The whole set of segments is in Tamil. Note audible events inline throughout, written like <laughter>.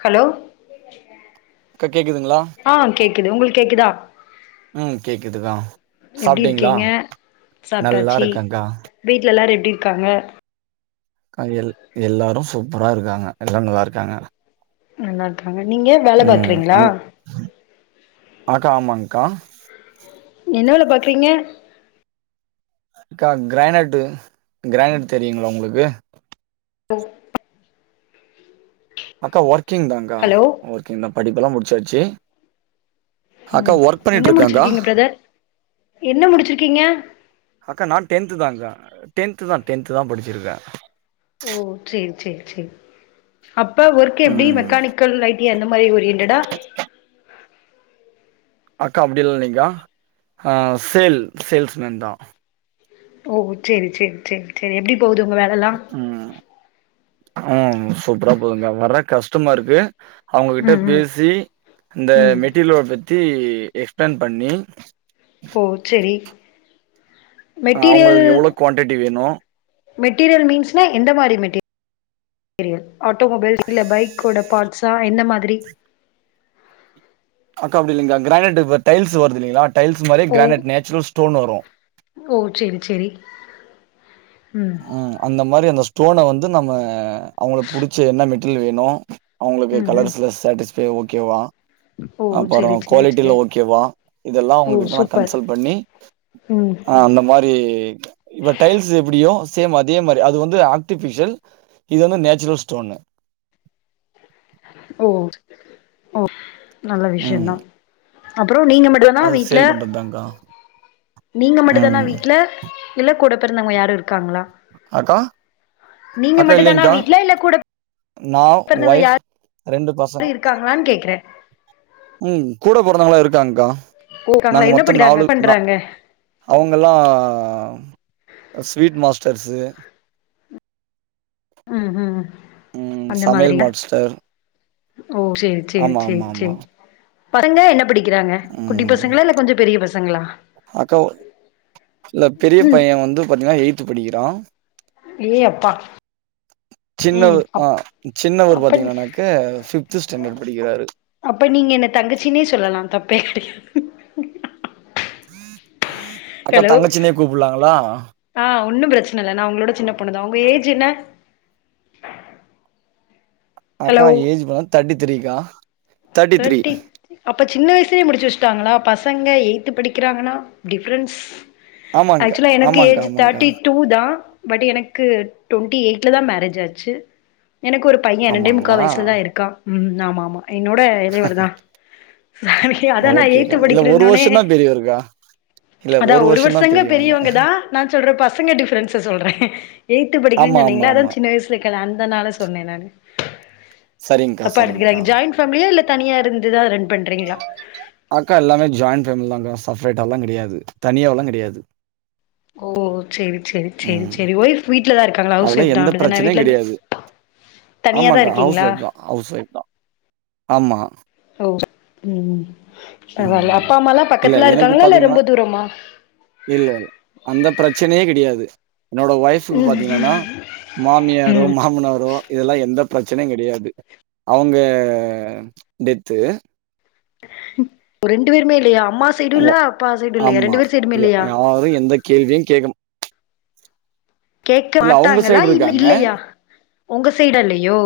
ஹலோ அக்கா கேக்குதுங்களா ஆ கேக்குது உங்ளுக்கு கேக்குதா ம் கேக்குதுக்கா எப்டி சாப்டீங்ளா இருக்கீங்க நல்லா சாப்ட்டாச்சு இருகேக்கா வீட்ல எல்லாரு எப்டி இருக்காங்க க்கா எல்லாரு சூப்பரா இருக்காங்க எல்லாரு நல்லா இருக்காங்க நல்லா இருக்காங்க நீங்க வேல ம் பாக்குறீங்களா அங் அக்கா ஆமாங்க்கா என்ன வேல பாக்குறீங்க அக்கா க்ரானைட்டு க்ரானைட்டு் தெரியுல்ல உங்களுக்கு அக்கா ஒர்க்கிங் தாங்கா ஹலோ ஒர்க்கிங் தா படிப்பெல்லா முடிச்சாச்சு அக்கா ம் ஒர்க் என்ன பண்ணிட்டு இருக்கங்க்கா முடிச்சிருக்கீங்க பிரதர் என்ன முடிச்சிருக்கீங்க அக்கா நா டென்த்து தா க்கா டென்த் தா டென்த் தா படிச்சிருக்கே ஓ சேர் சேர் சேரி அப்ப ஒர்க் எப்டி ம் மெக்கானிக் கள் ஐ டி அந்த மாரி ஓரியண்ட்டடா அக்கா அப்டில்லா இல்லிங்கா ஹா சேல் சேல்ஸ்மேன் தா ஓ சேரி சேரி சேரி சேரி எப்டி போகுது ஒங்க வேலல்லா உம் உம் சூப்பரா போதுங்கா வர்ற கஸ்ட்டமருக்கு அவங்க கிட்ட ம் ம் பேசி இந்த ம் மெட்டீரியலோ பத்தி எக்ஸ்பிளைன் பண்ணி ஓ செரி மெட்டீரியல் அவுங்களுக்கு எவ்ளோ குவான்டிட்டி வேணு மெட்டீரியல் மீன்ஸ்னா எந்த மாரி மெட்டீரி யல் ஆட்டோமொபைல் இல்ல பைக்கோட பாட்ஸா எந்த மாதிரி அக்கா அப்டி இல்லிங்கா கிரானைட் இருக் பார் டைல்ஸ் வருதுல்லைங்களா டைல்ஸ் மாரி ஓ கிரானைட் நேச்சுரல் ஸ்டோன் வரு ஓ செரி செரி ம் அந்த மாரி அந்த ஸ்டோன வந்து நம்ம அவங்களுக்கு புடிச்ச என்ன மெட்டிரியல் வேணு அவுங்களுக்கு ம் ம் கலர்ஸ்ல சேட்டிஸ்பை ஓகேவா ஓ அப்பறோ செரி செரி குவாலிட்டிலா செரி ஓகேவா இதெல்லா ஓ அவங்ககிட்ட நா சூப்பர் கன்சல் பண்ணி ம் ஆ அந்த மாரி இப்ப டைல்ஸ் எப்டியோ சேம் அதே மாரி அது வந்து ஆர்ட்டிபிஷியல் இது வந்து நேச்சுரல் ஸ்டோன்னு ஓ ஓ நல்ல ம் விஷயந்தா அப்றோ நீங்க மட் டு தானா அது வீட்ல சேல் பண்றதுதான்க்கா நீங்க மட்டு தானா ம் வீட்ல இல்ல கூட பெறந்தவங்க யாரும் இருக்காங்களா அக்கா நீங்க அக்கா மட்டு தானா இல்லைங்க்கா வீட்ல இல்ல கூட நா பிறந்தவங்க ஒய்ஃப் ரெண்டு பசங் யாரு இருக்காங்களான் கேக்றே உம் கூட பொறந்தங்களா இருக்காங்க்கா ஓ நாங்க இருக்காங்களா என்ன மொத்தோ படிக்கிறாங்க நாலு நா பண்றாங்க அவங்கல்லா ஸ்வீட் மாஸ்டர்ஸு ம் ஹூம் ம் அந்த சமையல் மாதிரியா மாஸ்டர் ஓ செரி செரி ஆமா செரி ஆமா ஆமா செரி பசங்க என்ன படிக்கிறாங்க குட்டி ம் பசங்களா இல்ல கொஞ்சோ பெரிய பசங்களா அக்கா ஒர் இல்ல பெரிய ம் பைய வந்து பாத்தீங்ன்னா எய்த் படிக்கிறா ஏ அப்பா ம் சின்னவர் ஆ அப் சின்னவர் அப்ப பாத்தீங்கனானக்க பிஃப்து ஸ்டாண்டர்ட் படிக்கிறாரு அப்ப நீங்க என்ன தங்கச்சினே சொல்லலா தப்பே கெடயா அக்கா ஹலோ தங்கச்சினே கூப்புலாங்களா ஆ ஒன்னு பிரச்சன இல்ல நா உங்ளோட சின்ன பொண்ணுதா உங்க ஏஜ் என்ன ஹலோ அக்கா ஏஜ் பா தேட்டி த்ரீக்கா தேர்ட்டி த்ரீ தேட்டி அப்ப சின்ன வயசுலயே முடிச்சு வச்சுட்டாங்களா பசங்க எய்த் படிக்கிறாங்கன்னா டிஃப்ரென்ஸ் ஆமாங்க்கா ஆக்சுவலா எனக்கு ஆமாங்க்கா ஏஜ் ஆமாங்க்கா தட்டி டூ தா பட் எனக்கு டுவென்டி எயிட்ல தா மேரேஜ் ஆச்சு எனக்கு ஒரு பைய ரெண்டே முக்கா ஆமாங்களா வயசுலதா இருக்கா ம் ஆமா ஆமா என்னோட இளையவருதா சாரி அதா நா ஓகேக்கா ஏய்த் இல்ல படிக்குறனோனே வருஷம் தான் பெரியவருக்கா. இல்ல அதா ஒரு வருஷம் தான் வருஷங்க பெரியவங்க. பெரியவங்கதா நா சொல்ற பசங்க டிஃப்ரன்ஸ்ச சொல்ற ஏய்த்து படிக்ற ஆமா, ஆமா, சொன்னீங்களா அதா ஆமா. சின்ன வயசு <unintelligible> இருக்குள்ளா அந்த நாள சொன்ன நானு சரிங்க்கா, தப்பா சரிங்க்கா. எடுத்துக்கிடாதிங்க ஜாயின் ஃபேமிலியா இல்ல தனியா இருந்துதா ரன் பண்றீங்களா அக்கா எல்லாமே ஜாயின் ஃபேமிலிதான்க்கா சப்ரேட்டா எல்லா கெடயாது தனியால்லா கெடயாது ஓ சேரி சேரி சேரி ம். சேரி ஒய்ஃப் வீட்லதா இருக்காங்களா ஹவுஸ் அதெல்லாம் ஒய்ஃப்தா எந்த அப்டித்தான பிரச்சனையும் வீட்லருந்து கிடையாது. தனியாதா ஆமாக்கா. ஹவுஸ் இருக்கீங்களா ஒய்ஃப் தான் ஹவுஸ் ஒய்ஃப்தா ஆமா ஓ ம் பரவால ம். அப்பா அம்மாலா இல்ல பக்கத்துல எனக்கு இருக்காங்களா இல்ல பார்த்தீங்கன்னா ரொம்ப தூரமா இல்ல இல்ல அந்த பிரச்சனயே கெடையாது என்னோட ஒய்ஃபுக்கு பாத்தீங்கன்னா மாமியாரோ ம் மாமனாரோ இதல்லா எந்த பிரச்சனயு கெடையாது அவுங்க டெத்து ஓ ரெண்டு பேருமே இல்லயா அம்மா சைடு இல்லா அப்பா சைடு இல்லயா ரெண்டு பேரு சைடுமே இல்லயா யாரு எந்த கேள்வியு கேக்க கேட்க இல்ல அவுங்க மாட்டாங்களா சைடு இல் இருக்காங்க இல்லயா உங்க சைடுல்லயோ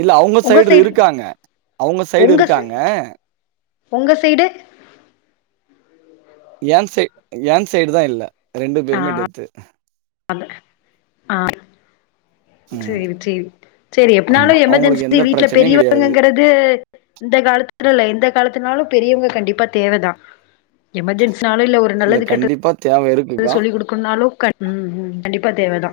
இல்ல அவுங்க சைடு இருக்காங்க அவுங்க சைடு இருக்காங்க ஒங்க சைடு எயன் சைட் எயன் சைடு தா இல்ல ரெண்டு பேருமே டெத்து அந்த ம் சேரி சேரி சேரி எப்டினாலு ஆமா அவுங்களுக்கு எமர்ஜென்சி எந்த வீட்ல பிரச்சனையு கெடையாது பெரியவங்கங்கறது து இந்த காலத்துல இல்ல எந்த காலத்துலனாலு பெரியவங்க கண்டிப்பா தேவதா இல்ல கண்டிப்பா தேவ இருக்கு எது சொல்லி் குடுக்கனுனாலு கன் ம் ம் கண்டிப்பா தேவதா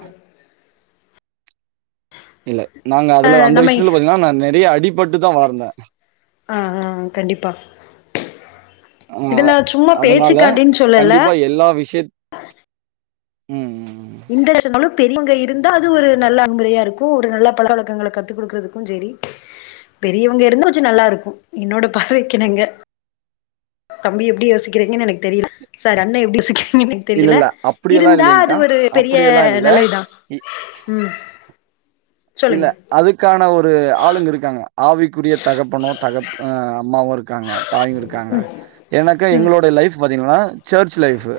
இல்ல நாங்க ஆ அதுல அந்த நம்ம விஷயத்துல பாத்தீங்கன்னா நா நெறையா அடிபட்டுதா வார்ந்த ஆ ஆ ஆ கண்டிப்பா அ இதுல சும்மா அதுனால பேச்சுக்காண்டின்னு சொல்லல கண்டிப்பா எல்லா விஷயத் ம்ம் இன்டர் நேஷனல்னாலும் பெரியவங்க இருந்தா அது ஒரு நல்ல அன்புறையா இருக்கு ஒரு நல்ல பழ வழக்கங்கள கத்து குடுக்குறதுக்கு சேரி பெரியவங்க இருந்தா கொஞ்ச நல்லா இருக்கு என்னோட பார்வைக்குகிணங்க தம்பி எப்டி யோசிக்கிறீங்கனு எனக்கு தெரில சார் அண்ண எப்டி யோசிக்கிறீங்கனு எனக் இல்ல தெரியல இல்ல அப்படியெல்லா இருந்தா அது இல்லைங்க்கா ஒரு பெரிய அப்படியெல்லா நல்ல இல்ல இதா ம் இல்ல சொல்லுங்க அதுக்கான ஒரு ஆளுங்க இருக்காங்க ஆவிக்குரிய தகப்பனு தகப் அ அம்மாவு இருக்காங்க தாயு இருக்காங்க ஏனாக்காக ம் எங்களோட இப்ப லைஃப் பாத்தீங்கன்னா சர்ச் லைஃபு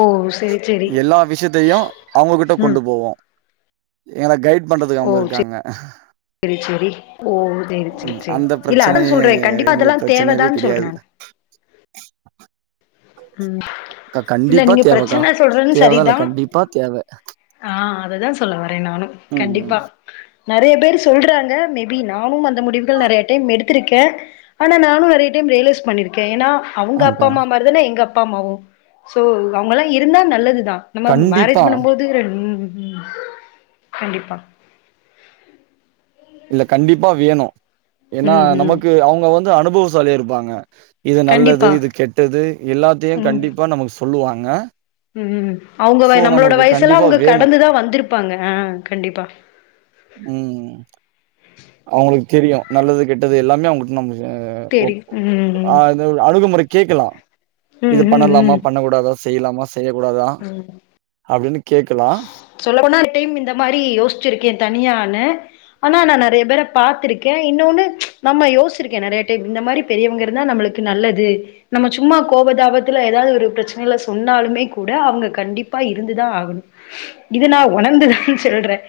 ஓ செரி செரி எல்லா விஷயத்தையு அவங்ககிட்ட ம் கொண்டு போவோ எனக் கைட் இது பண்றதுக்கு ஓ அவங்க செ இருக்காங்க செரி செரி ஓ செரி உ செரி செரி அந்த இல்ல அதா பிரச்சனயே சொல்றே கண்டிப்பா அதெல்லா எங்களுக்கு பிரச்சனயாவே தேவதான் சொல்றே கெடையாது நானு ம் அக்கா இல்ல கண்டிப்பா நீங்க தேவக்கா. பிரச்சன சொல்றது தேவதான் சரிதா இல்ல கண்டிப்பா தேவ. ஆ அததா சொல்ல வர நானு ம். கண்டிப்பா நெறைய பேர் சொல்றாங்க மேபி நானும் அந்த முடிவுகள் நெறையா டைம் எடுத்துருக்க ஆனா நானு நெறைய டைம் ரியலைஸ் பண்ணிருக்கே ஏன்னா அவுங்க அப்பா ஆங்க்கா. அம்மா மாரிதான எங்க அப்பா அம்மாவு சோ அவங்கல்லா இருந்தா நல்லதுதா நம்ம மேரேஜ் கண்டிப்பா. பண்ணும்போது ம் ம் கண்டிப்பா இல்ல கண்டிப்பா வேணு ஏனா ம் ம் நமக்கு அவுங்க வந்து அனுபவசாலியா இருப்பாங்க இது நல்லது கண்டிப்பா இது கெட்டது எல்லாத்தையு கண்டிப்பா நமக்கு சொல்லுவாங்க ம்ம் அவுங்க சோ நம்மளோட நமக்கு வயசெல்லா கண்டிப்பா அவுங்க வேணும். கடந்துதா வந்துருப்பாங்க அ கண்டிப்பா ம் அவுங்குளுக் தெரியு நல்லது கெட்டது எல்லாமே அவுங்ககிட்ட நம்ம தெரியு ம் அணுகுமுறை கேக்கலா ம் இது ம் ம் பண்ணலாமா ம் பண்ணக்கூடாதா செய்லாமா செ ய்யகூடாதா அப்டினு கேக்கலா சொல்ல போனா டைம் இந்த மாரி யோச்சிருக்கே தனியானு ஆனா நா நெறைய பேர பாத்துருக்கே இன்னோனு நம்ம யோசிருக்கே நெறையா டைம் இந்த மாரி பெரியவங்க இருந்தா நம்மளுக்கு நல்லது நம்ம சும்மா கோபதாபத்துல ஏதாது ஒரு பிரச்சனைல சொன்னாலுமே கூட அவங்க கண்டிப்பா இருந்துதா ஆகணு இதநா ஒணர்ந்துதா சொல்றே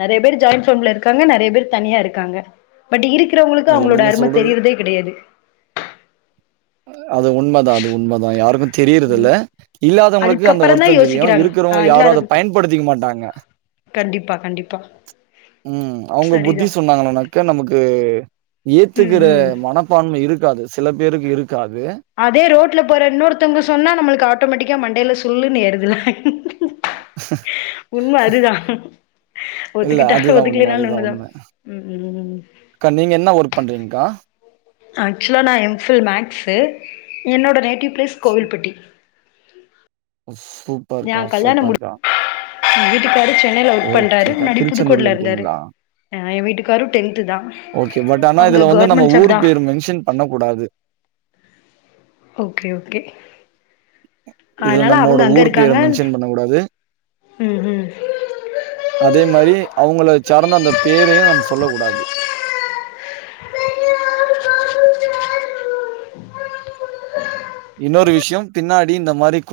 நெறைய பேர் ஜாயிண்ட் ஃபேம்ல இருக்காங்க நெறைய பேர் தனியா இருக்காங்க பட் இருக்குறவங்ளுக்கு இல்ல அவுங்ளோட நீங்க அரும சொல்றது தெரியுறதே கெடையாது அது உண்மதா அது உண்மதா யாருக்கு தெரியிறதுல்ல ம் இல்லாதவங்களுக்கு அந்த அதுக்கப்பறந்தா வருத்தோ தெரியு யோசிக்கிறாங்க ஆ இருக்கிறவங்க யாரு இல்லாத அத பயன்படுத்திக்க மாட்டாங்க கண்டிப்பா கண்டிப்பா ம் அவுங்க புத்தி சரிதா சொன்னாங்கனாக்க நமக்கு ம் ஏத்துக்குற ம் மனப்பான்மை இருக்காது சில பேருக்கு இருக்காது அதே ரோட்ல போற இன்னொருத்தங்க சொன்னா நம்மளுக்கு ஆட்டோமேட்டிக்கா மண்டையில சுள்ளுனு ஏறுதுல உண்ம அதுதா இல்ல ஒத்துக்கிட்டாலு அதுதான் உண்ம, ஒத்துக்லனாலு ஒண்ணுதா ம் ம் ம் க்கா நீங்க என்ன ஒர்க் பண்றீங்க்கா ஆக்சுவலா நா எம் ஃபில் மேக்ஸு என்னோட நேட்டிவ் ப்ளேஸ் சூ கோவில்பட்டி <inaudible> யே கல்யாணோ முடி சூப்பர்க்கா. வீட்டுக்காரு சென் னைல வொர்க் பண்றாரு ஓகேக்கா. முன்னாடி திருச்செந்தூர்ல புதுக்கோட்ல இருந்தாரு இருக்கீங்களா? அ எ வீட்டுக்காரு டென்த்துதா ஓகே. அவுங்க கவ்ர்மெண்ட் ஜாப்தா பண்ண கூடாது ஓகே ஓகே இதுல அதனால நம்மோட அவங்க அங்க ஊர் பேர இருக்காங்க மென்ஷன் பண்ணகூடாது ம் ம் அதே மாரி அவுங்கள சார்ந்த அந்த பேரையு நம்ம சொல்ல கூடாது இன்னொரு விஷ்யோ பின்னாடி இந்த மாரி கொழ